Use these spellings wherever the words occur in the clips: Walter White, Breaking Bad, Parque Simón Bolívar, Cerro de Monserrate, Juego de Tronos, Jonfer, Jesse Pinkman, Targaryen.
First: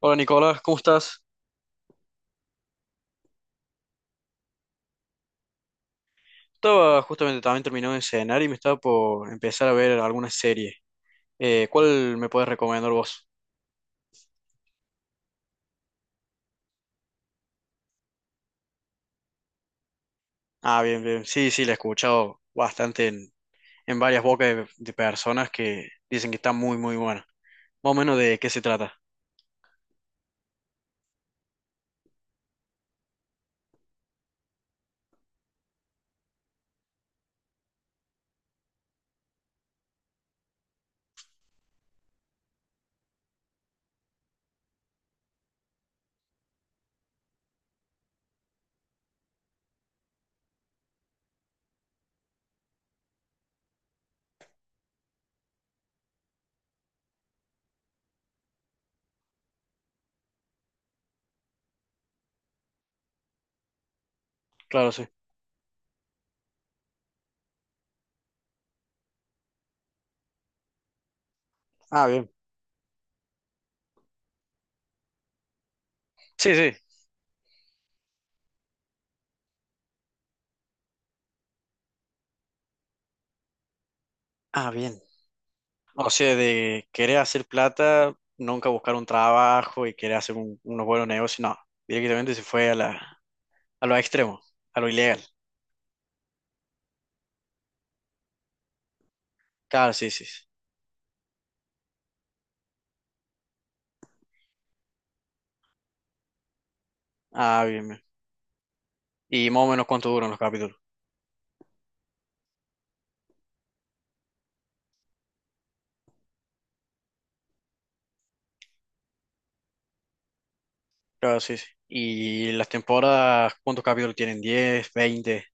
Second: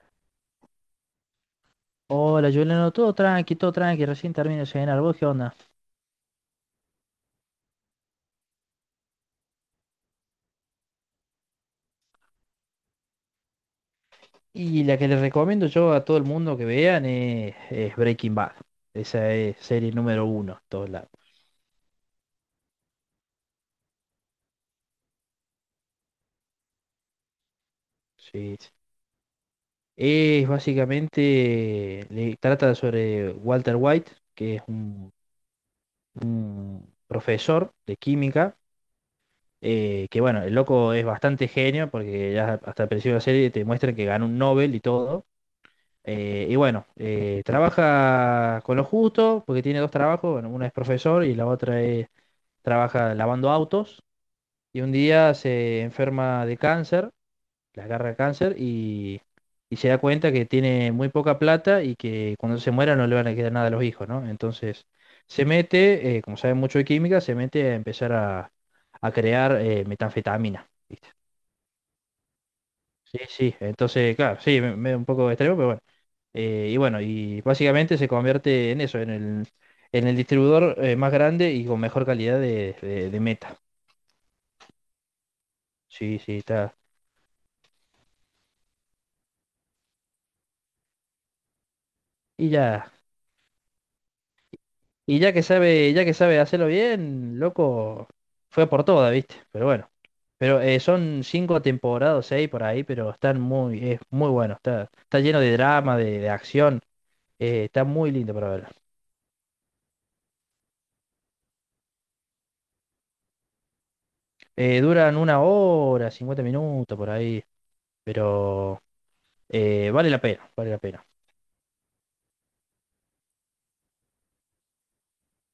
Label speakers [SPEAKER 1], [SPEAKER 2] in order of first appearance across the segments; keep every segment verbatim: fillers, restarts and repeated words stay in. [SPEAKER 1] Hola Nicolás, ¿cómo estás?
[SPEAKER 2] Hola, Juliano, todo tranqui, todo tranqui, recién termino de cenar, ¿vos qué onda?
[SPEAKER 1] Estaba justamente también terminando de cenar y me estaba por empezar a ver alguna serie. Eh, ¿cuál me puedes recomendar vos?
[SPEAKER 2] Y la que les recomiendo yo a todo el mundo que vean es, es Breaking Bad. Esa es serie número uno, en
[SPEAKER 1] Ah,
[SPEAKER 2] todos
[SPEAKER 1] bien,
[SPEAKER 2] lados.
[SPEAKER 1] bien. Sí, sí, la he escuchado bastante en, en varias bocas de, de personas que dicen que está muy, muy buena. Más o menos de qué
[SPEAKER 2] Sí,
[SPEAKER 1] se
[SPEAKER 2] sí.
[SPEAKER 1] trata.
[SPEAKER 2] Es básicamente, le trata sobre Walter White, que es un, un profesor de química, eh, que bueno, el loco es bastante genio, porque ya hasta el principio de la serie te muestran que ganó un Nobel y todo. Eh, y bueno, eh, trabaja con lo justo, porque tiene dos trabajos, bueno, uno es profesor y la otra es, trabaja lavando autos. Y un día se enferma de cáncer, le agarra cáncer y, y se da cuenta que tiene muy poca plata y que cuando se muera no le van a quedar nada a los hijos, ¿no? Entonces
[SPEAKER 1] Claro, sí.
[SPEAKER 2] se mete, eh, como sabe mucho de química, se mete a empezar a, a crear eh, metanfetamina. ¿Viste?
[SPEAKER 1] Ah, bien.
[SPEAKER 2] Sí, sí, entonces, claro, sí, me, me- un poco extremo, pero bueno.
[SPEAKER 1] Sí,
[SPEAKER 2] Eh,
[SPEAKER 1] sí.
[SPEAKER 2] y bueno, y básicamente se convierte en eso, en el, en el distribuidor eh, más grande y con mejor calidad de, de- de meta.
[SPEAKER 1] Ah, bien. O
[SPEAKER 2] Sí,
[SPEAKER 1] sea,
[SPEAKER 2] sí, está.
[SPEAKER 1] de querer hacer plata, nunca buscar un trabajo y querer hacer un- unos buenos negocios, no. Directamente se
[SPEAKER 2] Y
[SPEAKER 1] fue a
[SPEAKER 2] ya,
[SPEAKER 1] la, a lo extremo, a lo
[SPEAKER 2] y
[SPEAKER 1] ilegal.
[SPEAKER 2] ya que sabe, ya que sabe hacerlo bien, loco, fue por toda, ¿viste? Pero bueno,
[SPEAKER 1] Claro, sí, sí. sí.
[SPEAKER 2] pero eh, son cinco temporadas, seis por ahí, pero están muy, es muy bueno, está, está lleno de drama, de, de acción,
[SPEAKER 1] Ah,
[SPEAKER 2] eh, está
[SPEAKER 1] bien, bien.
[SPEAKER 2] muy lindo para verlo.
[SPEAKER 1] ¿Y más o menos cuánto duran los capítulos?
[SPEAKER 2] Eh, duran una hora, cincuenta minutos por ahí. Pero Eh, vale la pena, vale la pena.
[SPEAKER 1] Claro, sí, sí. Y las temporadas, ¿cuántos capítulos tienen? Diez, veinte.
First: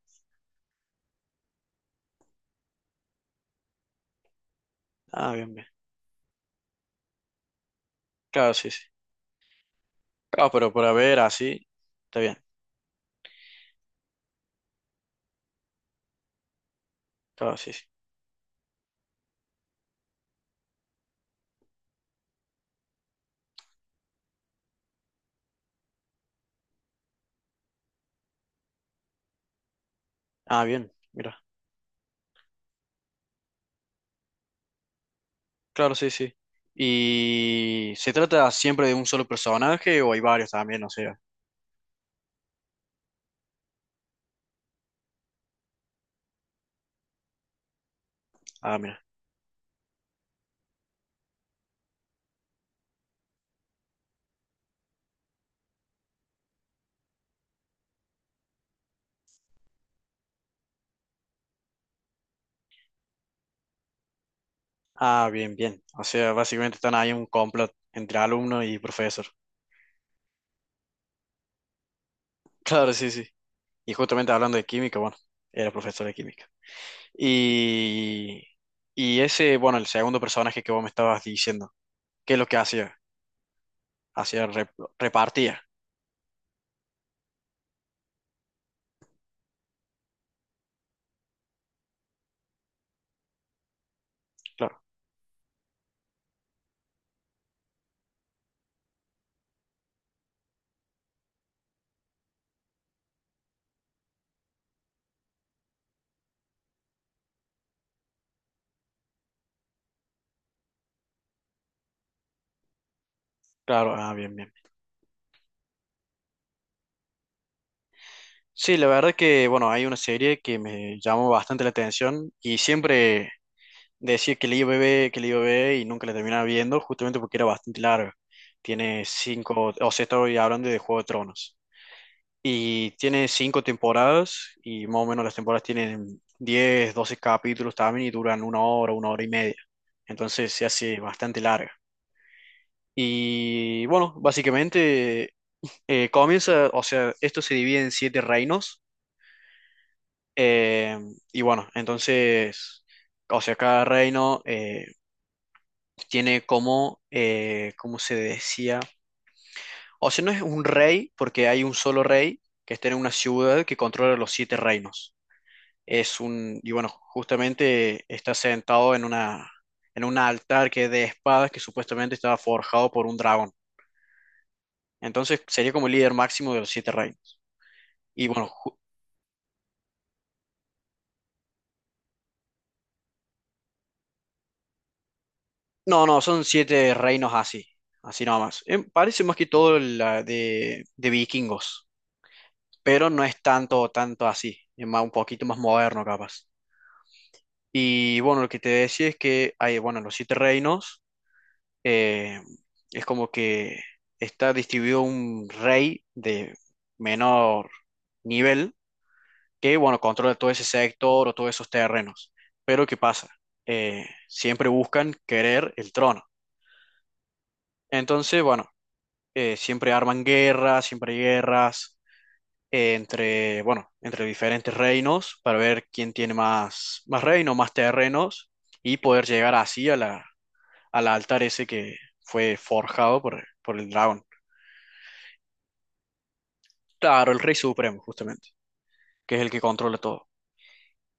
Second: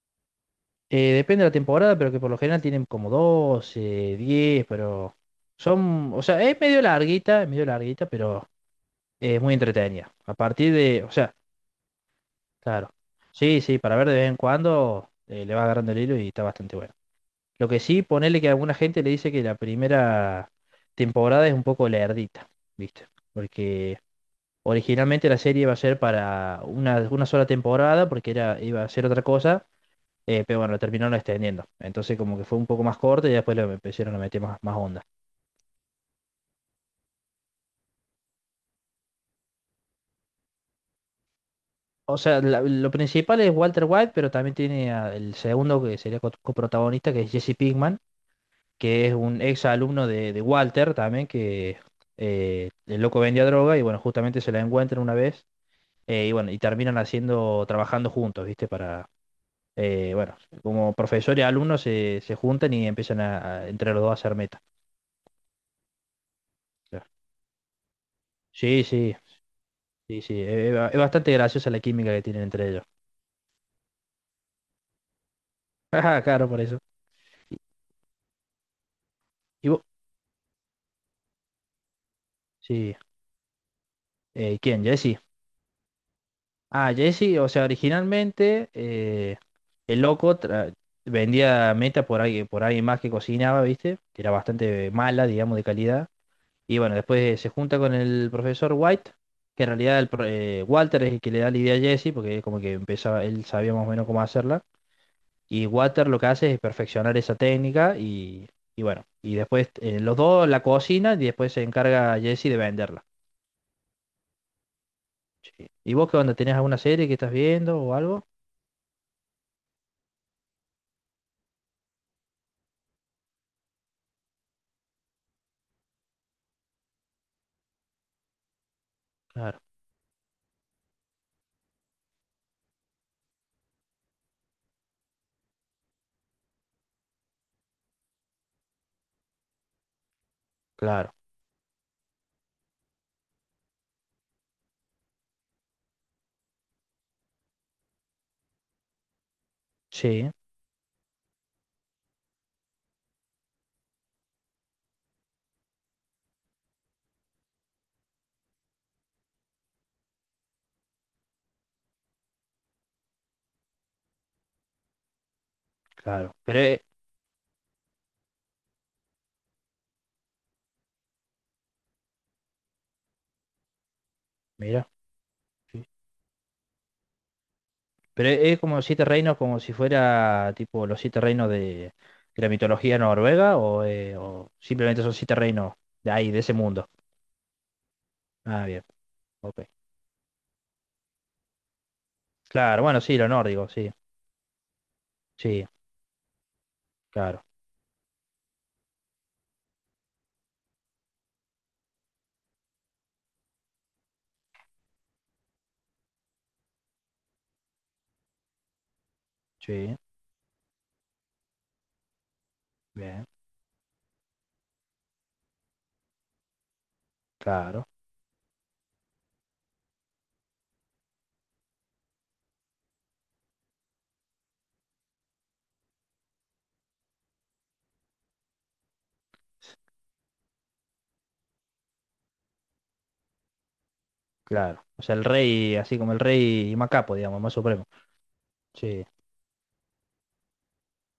[SPEAKER 2] Eh, depende de la temporada, pero que por lo general tienen como doce, diez, pero
[SPEAKER 1] Ah, bien, bien.
[SPEAKER 2] son, o sea, es medio larguita, es medio larguita, pero
[SPEAKER 1] Claro, sí, sí.
[SPEAKER 2] es muy entretenida. A
[SPEAKER 1] Claro, pero
[SPEAKER 2] partir
[SPEAKER 1] para
[SPEAKER 2] de, o
[SPEAKER 1] ver
[SPEAKER 2] sea,
[SPEAKER 1] así, está bien.
[SPEAKER 2] claro. Sí, sí, para ver de vez en cuando eh, le va agarrando el hilo y está bastante bueno.
[SPEAKER 1] Claro,
[SPEAKER 2] Lo
[SPEAKER 1] sí,
[SPEAKER 2] que
[SPEAKER 1] sí.
[SPEAKER 2] sí, ponerle que alguna gente le dice que la primera temporada es un poco lerdita, ¿viste? Porque originalmente la serie iba a ser para una, una sola temporada, porque era, iba a ser otra cosa. Eh, pero
[SPEAKER 1] Ah,
[SPEAKER 2] bueno, lo
[SPEAKER 1] bien,
[SPEAKER 2] terminaron
[SPEAKER 1] mira.
[SPEAKER 2] extendiendo. Entonces como que fue un poco más corto y después lo empezaron a meter más, más onda.
[SPEAKER 1] Claro, sí, sí. ¿Y se trata siempre de un solo personaje o hay varios también? O sea,
[SPEAKER 2] O sea, la- lo principal es Walter White, pero también tiene a- el segundo que sería co- coprotagonista, que es Jesse Pinkman,
[SPEAKER 1] ah, mira.
[SPEAKER 2] que es un ex alumno de, de Walter también, que eh, el loco vendía droga y bueno, justamente se la encuentran una vez, eh, y bueno, y terminan haciendo, trabajando juntos, ¿viste? Para, eh, bueno, como profesor y alumno se, se juntan y empiezan a, a- entre los dos a hacer meta.
[SPEAKER 1] Ah, bien, bien. O sea, básicamente
[SPEAKER 2] O
[SPEAKER 1] están
[SPEAKER 2] sea,
[SPEAKER 1] ahí un complot entre alumno y
[SPEAKER 2] sí, sí.
[SPEAKER 1] profesor.
[SPEAKER 2] Sí, sí, eh, eh, ba- es bastante graciosa la química que tienen entre ellos.
[SPEAKER 1] Claro, sí, sí. Y justamente hablando de química, bueno, era profesor de
[SPEAKER 2] Ajá,
[SPEAKER 1] química.
[SPEAKER 2] claro, por eso.
[SPEAKER 1] Y, y ese,
[SPEAKER 2] ¿Y
[SPEAKER 1] bueno,
[SPEAKER 2] vos?
[SPEAKER 1] el segundo personaje que vos me estabas diciendo, ¿qué es lo que hacía?
[SPEAKER 2] Sí.
[SPEAKER 1] Hacía
[SPEAKER 2] Eh,
[SPEAKER 1] rep-
[SPEAKER 2] ¿quién? Jesse.
[SPEAKER 1] repartía.
[SPEAKER 2] Ah, Jesse, o sea, originalmente eh, el loco tra- vendía meta por alguien, por alguien más que cocinaba, ¿viste? Que era
[SPEAKER 1] Claro,
[SPEAKER 2] bastante mala, digamos, de calidad. Y bueno, después se junta con el profesor White, que en realidad el pro- eh, Walter es el que le da la idea a Jesse, porque como que empezaba, él sabía más o menos cómo hacerla. Y Water lo que hace es perfeccionar esa técnica y, y bueno, y después eh, los dos la cocinan y después se encarga Jesse de venderla.
[SPEAKER 1] claro, ah, bien, bien.
[SPEAKER 2] Sí. ¿Y vos qué onda? ¿Tenés alguna serie que estás viendo o algo?
[SPEAKER 1] Sí, la verdad que, bueno, hay una serie que me llamó bastante la atención y siempre decía que la iba a ver, que la iba a ver y nunca la terminaba viendo, justamente porque era bastante larga. Tiene
[SPEAKER 2] Claro,
[SPEAKER 1] cinco, o sea, estoy hablando de Juego de Tronos. Y tiene cinco temporadas y más o menos las temporadas tienen diez, doce capítulos también y duran una hora, una hora y media. Entonces se hace
[SPEAKER 2] claro,
[SPEAKER 1] bastante larga. Y bueno, básicamente eh, comienza, o sea, esto se divide en siete reinos.
[SPEAKER 2] sí,
[SPEAKER 1] eh, y bueno, entonces, o sea, cada reino eh, tiene como, eh, ¿cómo se decía? O sea, no es un rey porque hay un solo rey que está en una ciudad que controla los siete reinos. Es
[SPEAKER 2] claro. Pero
[SPEAKER 1] un, y
[SPEAKER 2] eh,
[SPEAKER 1] bueno, justamente está sentado en una, en un altar que es de espadas que supuestamente estaba forjado por un dragón.
[SPEAKER 2] mira,
[SPEAKER 1] Entonces sería
[SPEAKER 2] sí.
[SPEAKER 1] como el líder máximo de los siete reinos. Y
[SPEAKER 2] Pero
[SPEAKER 1] bueno,
[SPEAKER 2] e, es
[SPEAKER 1] ju-
[SPEAKER 2] como siete reinos, como si fuera tipo los siete reinos de, de la mitología noruega o, eh, o simplemente son siete reinos
[SPEAKER 1] no,
[SPEAKER 2] de
[SPEAKER 1] no,
[SPEAKER 2] ahí, de
[SPEAKER 1] son
[SPEAKER 2] ese mundo.
[SPEAKER 1] siete reinos así, así nomás.
[SPEAKER 2] Ah,
[SPEAKER 1] Eh,
[SPEAKER 2] bien,
[SPEAKER 1] parece más que
[SPEAKER 2] ok.
[SPEAKER 1] todo la de, de vikingos,
[SPEAKER 2] Claro, bueno,
[SPEAKER 1] pero
[SPEAKER 2] sí,
[SPEAKER 1] no
[SPEAKER 2] lo
[SPEAKER 1] es
[SPEAKER 2] nórdico,
[SPEAKER 1] tanto,
[SPEAKER 2] sí,
[SPEAKER 1] tanto así, es más, un poquito más
[SPEAKER 2] sí,
[SPEAKER 1] moderno capaz.
[SPEAKER 2] claro,
[SPEAKER 1] Y bueno, lo que te decía es que hay, bueno, los siete reinos eh, es como que está distribuido un rey de menor nivel que,
[SPEAKER 2] sí,
[SPEAKER 1] bueno, controla todo ese sector o todos esos terrenos. Pero ¿qué
[SPEAKER 2] bien,
[SPEAKER 1] pasa? Eh, siempre buscan querer el trono.
[SPEAKER 2] claro.
[SPEAKER 1] Entonces, bueno, eh, siempre arman guerras, siempre hay guerras eh, entre, bueno, entre diferentes reinos para ver quién tiene más, más reinos, más terrenos y poder llegar así a la, al altar ese que fue forjado por, por el dragón.
[SPEAKER 2] Claro. O sea, el rey, así como el rey Macapo,
[SPEAKER 1] Claro, el
[SPEAKER 2] digamos, más
[SPEAKER 1] Rey
[SPEAKER 2] supremo.
[SPEAKER 1] Supremo, justamente,
[SPEAKER 2] Sí,
[SPEAKER 1] que es el que controla todo.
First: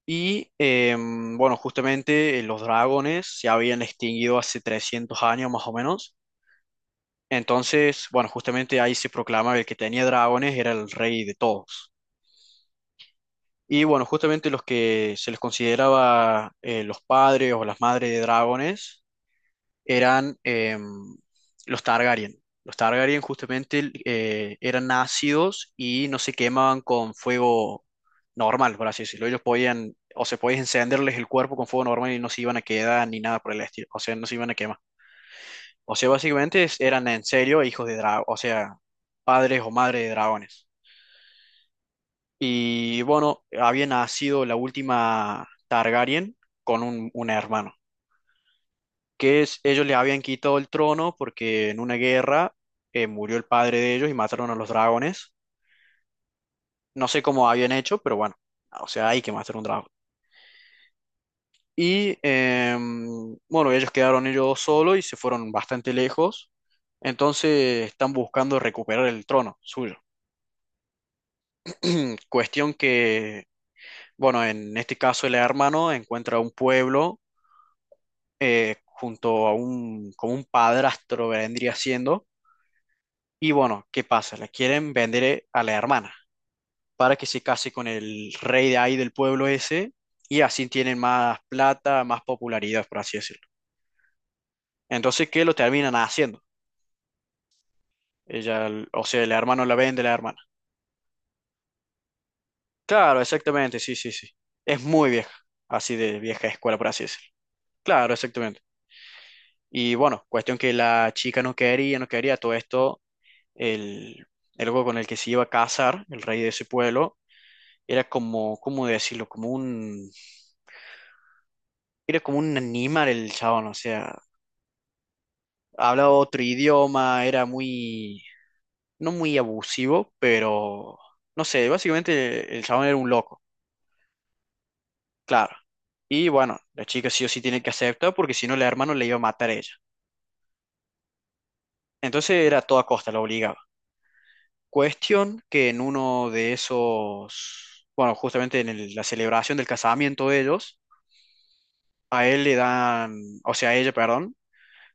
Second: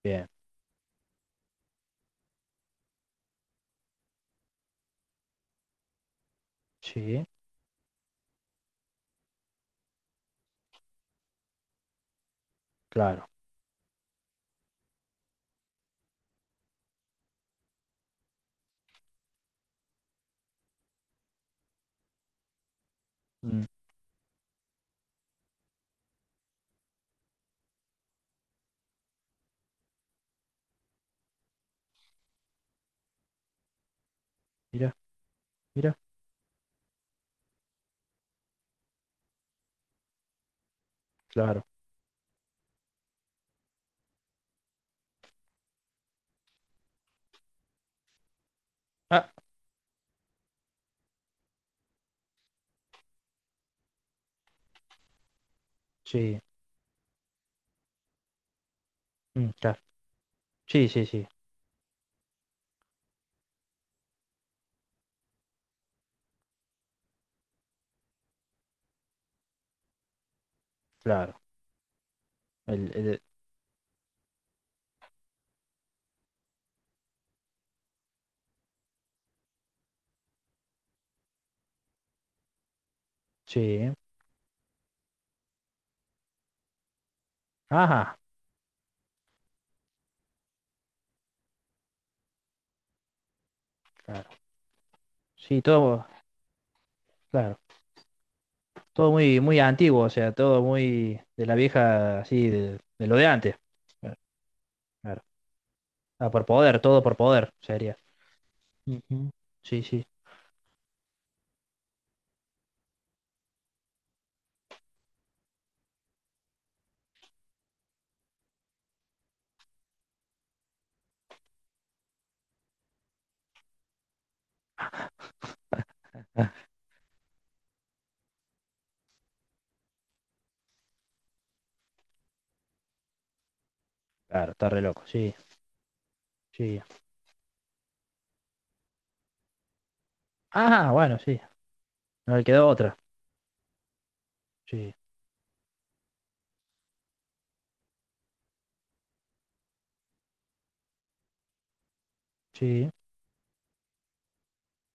[SPEAKER 2] bien.
[SPEAKER 1] Y em, bueno, justamente eh, los dragones se habían extinguido hace trescientos años más o menos.
[SPEAKER 2] Sí,
[SPEAKER 1] Entonces, bueno, justamente ahí se proclama que el que tenía dragones era el rey de todos.
[SPEAKER 2] claro.
[SPEAKER 1] Y bueno, justamente los que se les consideraba eh, los padres o las madres de dragones eran em, los Targaryen. Los Targaryen
[SPEAKER 2] Mm,
[SPEAKER 1] justamente eh, eran ácidos y no se quemaban con fuego normal, por así decirlo. Ellos podían, o se podían encenderles el cuerpo con fuego normal y no se iban a quedar ni nada por el estilo. O sea, no se iban a quemar.
[SPEAKER 2] mira,
[SPEAKER 1] O
[SPEAKER 2] mira,
[SPEAKER 1] sea, básicamente es- eran en serio hijos de dragón, o sea, padres o madres de dragones.
[SPEAKER 2] claro.
[SPEAKER 1] Y bueno, había nacido la última Targaryen con un un hermano.
[SPEAKER 2] Ah,
[SPEAKER 1] Que es- ellos le habían quitado el trono porque en una guerra eh, murió el padre de ellos y mataron a los dragones.
[SPEAKER 2] sí,
[SPEAKER 1] No sé cómo habían hecho, pero bueno, o sea, hay que
[SPEAKER 2] mm,
[SPEAKER 1] matar un
[SPEAKER 2] claro.
[SPEAKER 1] dragón.
[SPEAKER 2] Sí, sí, sí,
[SPEAKER 1] Y em, bueno, ellos quedaron ellos solos y se fueron bastante lejos. Entonces están buscando recuperar el trono suyo.
[SPEAKER 2] claro.
[SPEAKER 1] Cuestión
[SPEAKER 2] El, el-
[SPEAKER 1] que, bueno, en este caso el hermano encuentra un pueblo eh, junto a un, como un padrastro vendría siendo. Y bueno,
[SPEAKER 2] sí.
[SPEAKER 1] ¿qué pasa? La quieren vender eh, a la hermana para que se case con
[SPEAKER 2] Ajá,
[SPEAKER 1] el rey de ahí del pueblo ese y así tienen más plata, más popularidad, por así decirlo.
[SPEAKER 2] claro.
[SPEAKER 1] Entonces, ¿qué lo
[SPEAKER 2] Sí,
[SPEAKER 1] terminan
[SPEAKER 2] todo,
[SPEAKER 1] haciendo?
[SPEAKER 2] claro.
[SPEAKER 1] Ella, l- o
[SPEAKER 2] Todo
[SPEAKER 1] sea, el
[SPEAKER 2] muy, muy
[SPEAKER 1] hermano la vende
[SPEAKER 2] antiguo,
[SPEAKER 1] a
[SPEAKER 2] o
[SPEAKER 1] la
[SPEAKER 2] sea,
[SPEAKER 1] hermana.
[SPEAKER 2] todo muy de la vieja, así, de, de lo
[SPEAKER 1] Claro,
[SPEAKER 2] de antes.
[SPEAKER 1] exactamente, sí, sí,
[SPEAKER 2] Claro,
[SPEAKER 1] sí. Es muy
[SPEAKER 2] claro.
[SPEAKER 1] vieja, así de
[SPEAKER 2] Ah, por
[SPEAKER 1] vieja escuela,
[SPEAKER 2] poder,
[SPEAKER 1] por
[SPEAKER 2] todo
[SPEAKER 1] así
[SPEAKER 2] por
[SPEAKER 1] decirlo.
[SPEAKER 2] poder, sería.
[SPEAKER 1] Claro, exactamente.
[SPEAKER 2] Ujú. Sí,
[SPEAKER 1] Y
[SPEAKER 2] sí.
[SPEAKER 1] bueno, cuestión que la chica no quería, no quería todo esto, el, el loco con el que se iba a casar, el rey de ese pueblo, era como, ¿cómo decirlo? Como un Era como un animal el chabón, o sea, hablaba otro idioma, era muy, no muy abusivo, pero no sé, básicamente el chabón era un loco,
[SPEAKER 2] Claro, está re loco, sí,
[SPEAKER 1] claro. Y bueno,
[SPEAKER 2] sí.
[SPEAKER 1] la chica sí o sí tiene que aceptar porque si no, la hermano le iba a matar a ella.
[SPEAKER 2] Ah, bueno, sí. No le
[SPEAKER 1] Entonces era a
[SPEAKER 2] quedó
[SPEAKER 1] toda
[SPEAKER 2] otra.
[SPEAKER 1] costa, la obligaba.
[SPEAKER 2] Sí,
[SPEAKER 1] Cuestión que en uno de esos, bueno, justamente en el- la celebración del casamiento de ellos, a él le
[SPEAKER 2] sí.
[SPEAKER 1] dan, o sea, a ella, perdón,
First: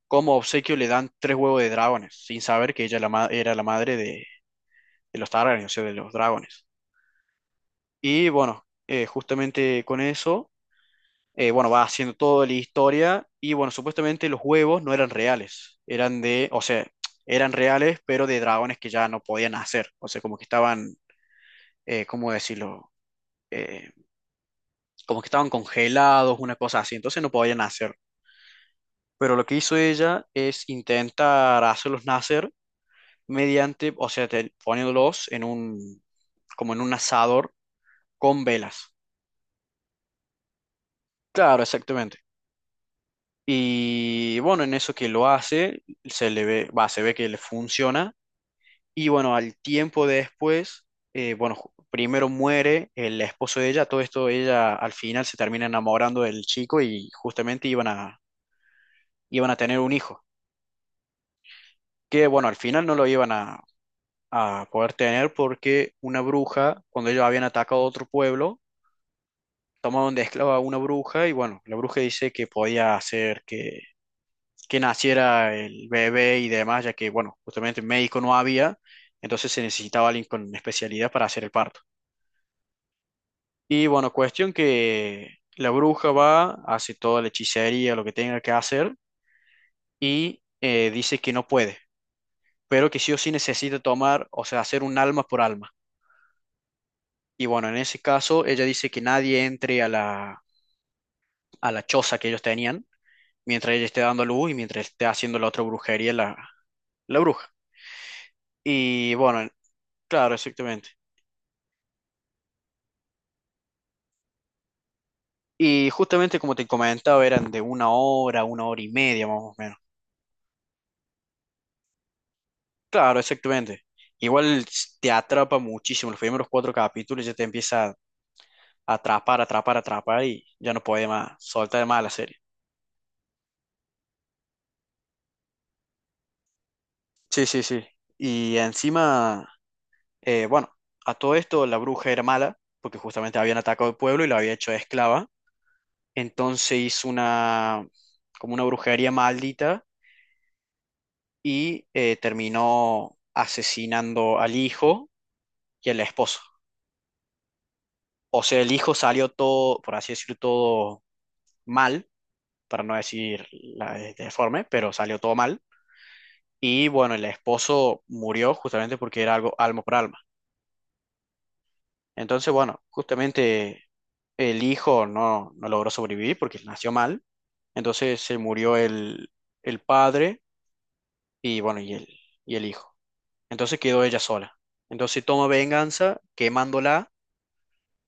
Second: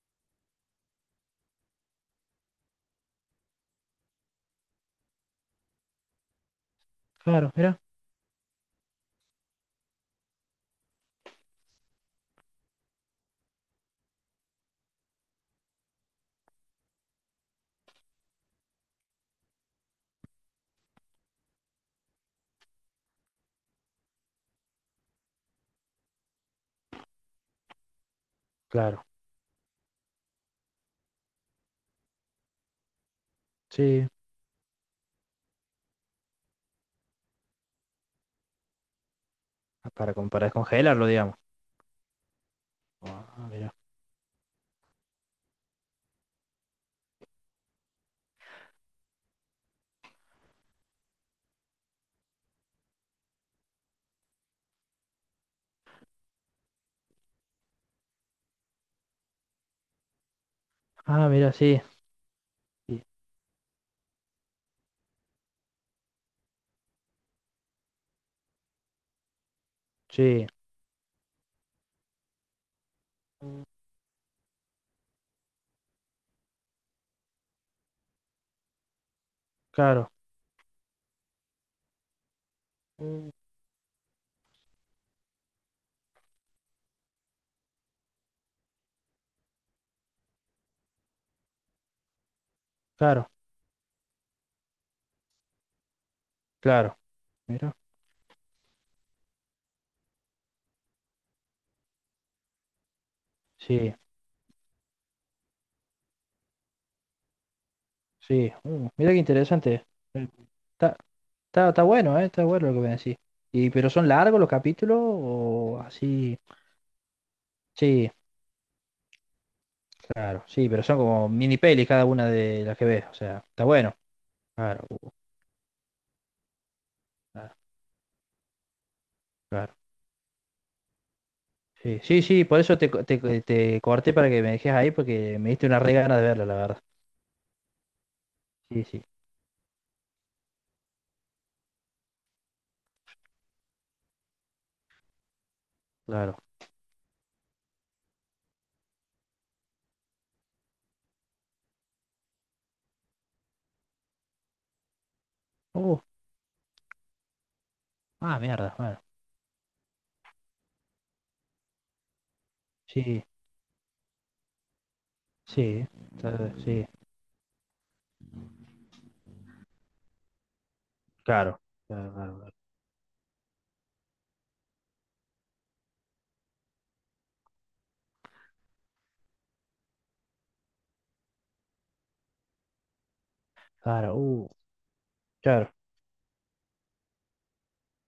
[SPEAKER 1] como obsequio le dan tres huevos de dragones, sin saber que ella la ma- era la madre de de los Targaryen, o sea, de los dragones.
[SPEAKER 2] Claro, mira.
[SPEAKER 1] Y bueno, eh, justamente con eso, eh, bueno, va haciendo toda la historia y bueno, supuestamente los huevos no eran reales, eran de, o sea, eran reales, pero de dragones que ya no podían hacer, o sea, como que estaban, eh, ¿cómo decirlo? Eh, Como que estaban congelados, una cosa así, entonces no podían nacer.
[SPEAKER 2] Claro,
[SPEAKER 1] Pero lo que hizo ella es intentar hacerlos nacer mediante,
[SPEAKER 2] sí.
[SPEAKER 1] o sea, te- poniéndolos en un, como en un asador con velas.
[SPEAKER 2] Ah, para, com- para descongelarlo, digamos.
[SPEAKER 1] Claro, exactamente.
[SPEAKER 2] Ah, mira.
[SPEAKER 1] Y bueno, en eso que lo hace, se le ve, va, se ve que le funciona. Y bueno, al tiempo después, eh, bueno, ju- primero muere el esposo de ella, todo esto ella al final se termina enamorando del chico y justamente iban a, iban a tener un hijo,
[SPEAKER 2] Ah, mira, sí.
[SPEAKER 1] que bueno, al final no
[SPEAKER 2] Sí,
[SPEAKER 1] lo iban a, a poder tener porque una bruja, cuando ellos habían atacado a otro pueblo, tomaron de
[SPEAKER 2] sí.
[SPEAKER 1] esclava a una bruja y bueno, la bruja dice que podía hacer que que naciera el bebé y demás, ya que, bueno, justamente médico no había, entonces se necesitaba
[SPEAKER 2] Claro,
[SPEAKER 1] alguien con especialidad para hacer el parto. Y bueno, cuestión que la bruja va, hace toda la hechicería, lo que tenga que hacer, y eh, dice que no puede, pero que sí o
[SPEAKER 2] claro,
[SPEAKER 1] sí necesita tomar, o sea, hacer un alma por alma.
[SPEAKER 2] claro.
[SPEAKER 1] Y bueno,
[SPEAKER 2] Mira.
[SPEAKER 1] en ese caso, ella dice que nadie entre a la, a la choza que ellos tenían, mientras ella
[SPEAKER 2] Sí,
[SPEAKER 1] esté dando luz y mientras esté haciendo la otra brujería la, la bruja.
[SPEAKER 2] sí. Uh, mira
[SPEAKER 1] Y
[SPEAKER 2] qué
[SPEAKER 1] bueno,
[SPEAKER 2] interesante. Eh,
[SPEAKER 1] claro, exactamente.
[SPEAKER 2] Está, está, está bueno, ¿eh? Está bueno lo que me decís. Y, pero son largos los capítulos o
[SPEAKER 1] Y justamente
[SPEAKER 2] así.
[SPEAKER 1] como te comentaba, eran de una
[SPEAKER 2] Sí,
[SPEAKER 1] hora, una hora y media más o menos.
[SPEAKER 2] claro, sí, pero son como mini pelis cada una de las que ves. O
[SPEAKER 1] Claro,
[SPEAKER 2] sea, está
[SPEAKER 1] exactamente.
[SPEAKER 2] bueno.
[SPEAKER 1] Igual
[SPEAKER 2] Claro,
[SPEAKER 1] s-
[SPEAKER 2] uh,
[SPEAKER 1] te atrapa muchísimo. Los primeros cuatro capítulos ya te
[SPEAKER 2] claro,
[SPEAKER 1] empieza a atrapar,
[SPEAKER 2] claro.
[SPEAKER 1] atrapar, atrapar y ya no puede más, soltar
[SPEAKER 2] Sí,
[SPEAKER 1] más la
[SPEAKER 2] sí,
[SPEAKER 1] serie.
[SPEAKER 2] sí, por eso te, co- te, co- te corté para que me dejes ahí porque me diste una re gana de verla, la verdad.
[SPEAKER 1] Sí, sí, sí. Y
[SPEAKER 2] Sí, sí,
[SPEAKER 1] encima, eh, bueno, a todo esto la bruja era mala, porque justamente habían atacado el pueblo y la había hecho esclava.
[SPEAKER 2] claro.
[SPEAKER 1] Entonces hizo una, como una brujería maldita y eh, terminó asesinando al hijo y al
[SPEAKER 2] Uh,
[SPEAKER 1] esposo.
[SPEAKER 2] ah,
[SPEAKER 1] O sea, el
[SPEAKER 2] mierda,
[SPEAKER 1] hijo
[SPEAKER 2] bueno.
[SPEAKER 1] salió todo, por así decirlo, todo mal, para no
[SPEAKER 2] Sí,
[SPEAKER 1] decir la de- deforme, pero salió todo mal.
[SPEAKER 2] sí, está- sí,
[SPEAKER 1] Y bueno, el esposo murió justamente porque era algo alma por alma.
[SPEAKER 2] claro. Claro, claro,
[SPEAKER 1] Entonces,
[SPEAKER 2] claro.
[SPEAKER 1] bueno, justamente el hijo no, no logró sobrevivir porque nació mal. Entonces se murió el, el padre y bueno, y el, y el hijo. Entonces quedó
[SPEAKER 2] Claro,
[SPEAKER 1] ella
[SPEAKER 2] uh,
[SPEAKER 1] sola. Entonces toma
[SPEAKER 2] claro,
[SPEAKER 1] venganza quemándola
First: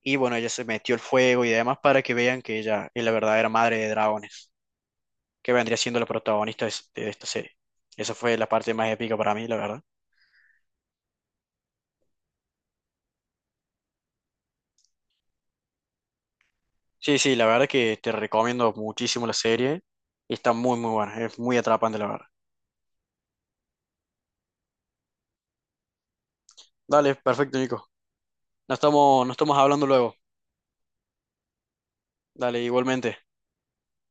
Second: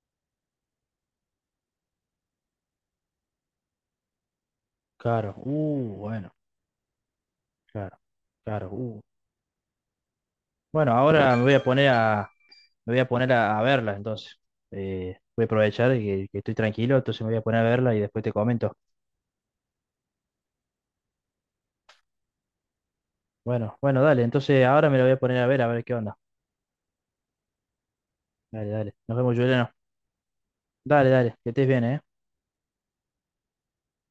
[SPEAKER 1] y bueno, ella se metió el fuego y demás para que vean que ella es la verdadera madre de dragones.
[SPEAKER 2] claro,
[SPEAKER 1] que vendría
[SPEAKER 2] uh,
[SPEAKER 1] siendo la
[SPEAKER 2] bueno,
[SPEAKER 1] protagonista de, es- de esta serie.
[SPEAKER 2] claro,
[SPEAKER 1] Esa fue la
[SPEAKER 2] claro,
[SPEAKER 1] parte más
[SPEAKER 2] uh.
[SPEAKER 1] épica para mí, la verdad.
[SPEAKER 2] Bueno, ahora me voy a poner a, me voy a poner a, a verla, entonces. Eh, voy a aprovechar que, que estoy tranquilo,
[SPEAKER 1] Sí,
[SPEAKER 2] entonces me
[SPEAKER 1] sí,
[SPEAKER 2] voy a
[SPEAKER 1] la
[SPEAKER 2] poner a
[SPEAKER 1] verdad
[SPEAKER 2] verla
[SPEAKER 1] que
[SPEAKER 2] y
[SPEAKER 1] te
[SPEAKER 2] después te
[SPEAKER 1] recomiendo
[SPEAKER 2] comento.
[SPEAKER 1] muchísimo la serie y está muy, muy buena, es muy atrapante, la verdad.
[SPEAKER 2] Bueno, bueno, dale, entonces ahora me la voy a poner a ver, a ver qué onda.
[SPEAKER 1] Dale, perfecto, Nico.
[SPEAKER 2] Dale,
[SPEAKER 1] Nos
[SPEAKER 2] dale. Nos
[SPEAKER 1] estamos, nos
[SPEAKER 2] vemos,
[SPEAKER 1] estamos
[SPEAKER 2] Juliano.
[SPEAKER 1] hablando luego.
[SPEAKER 2] Dale, dale, que estés bien, ¿eh?
[SPEAKER 1] Dale, igualmente.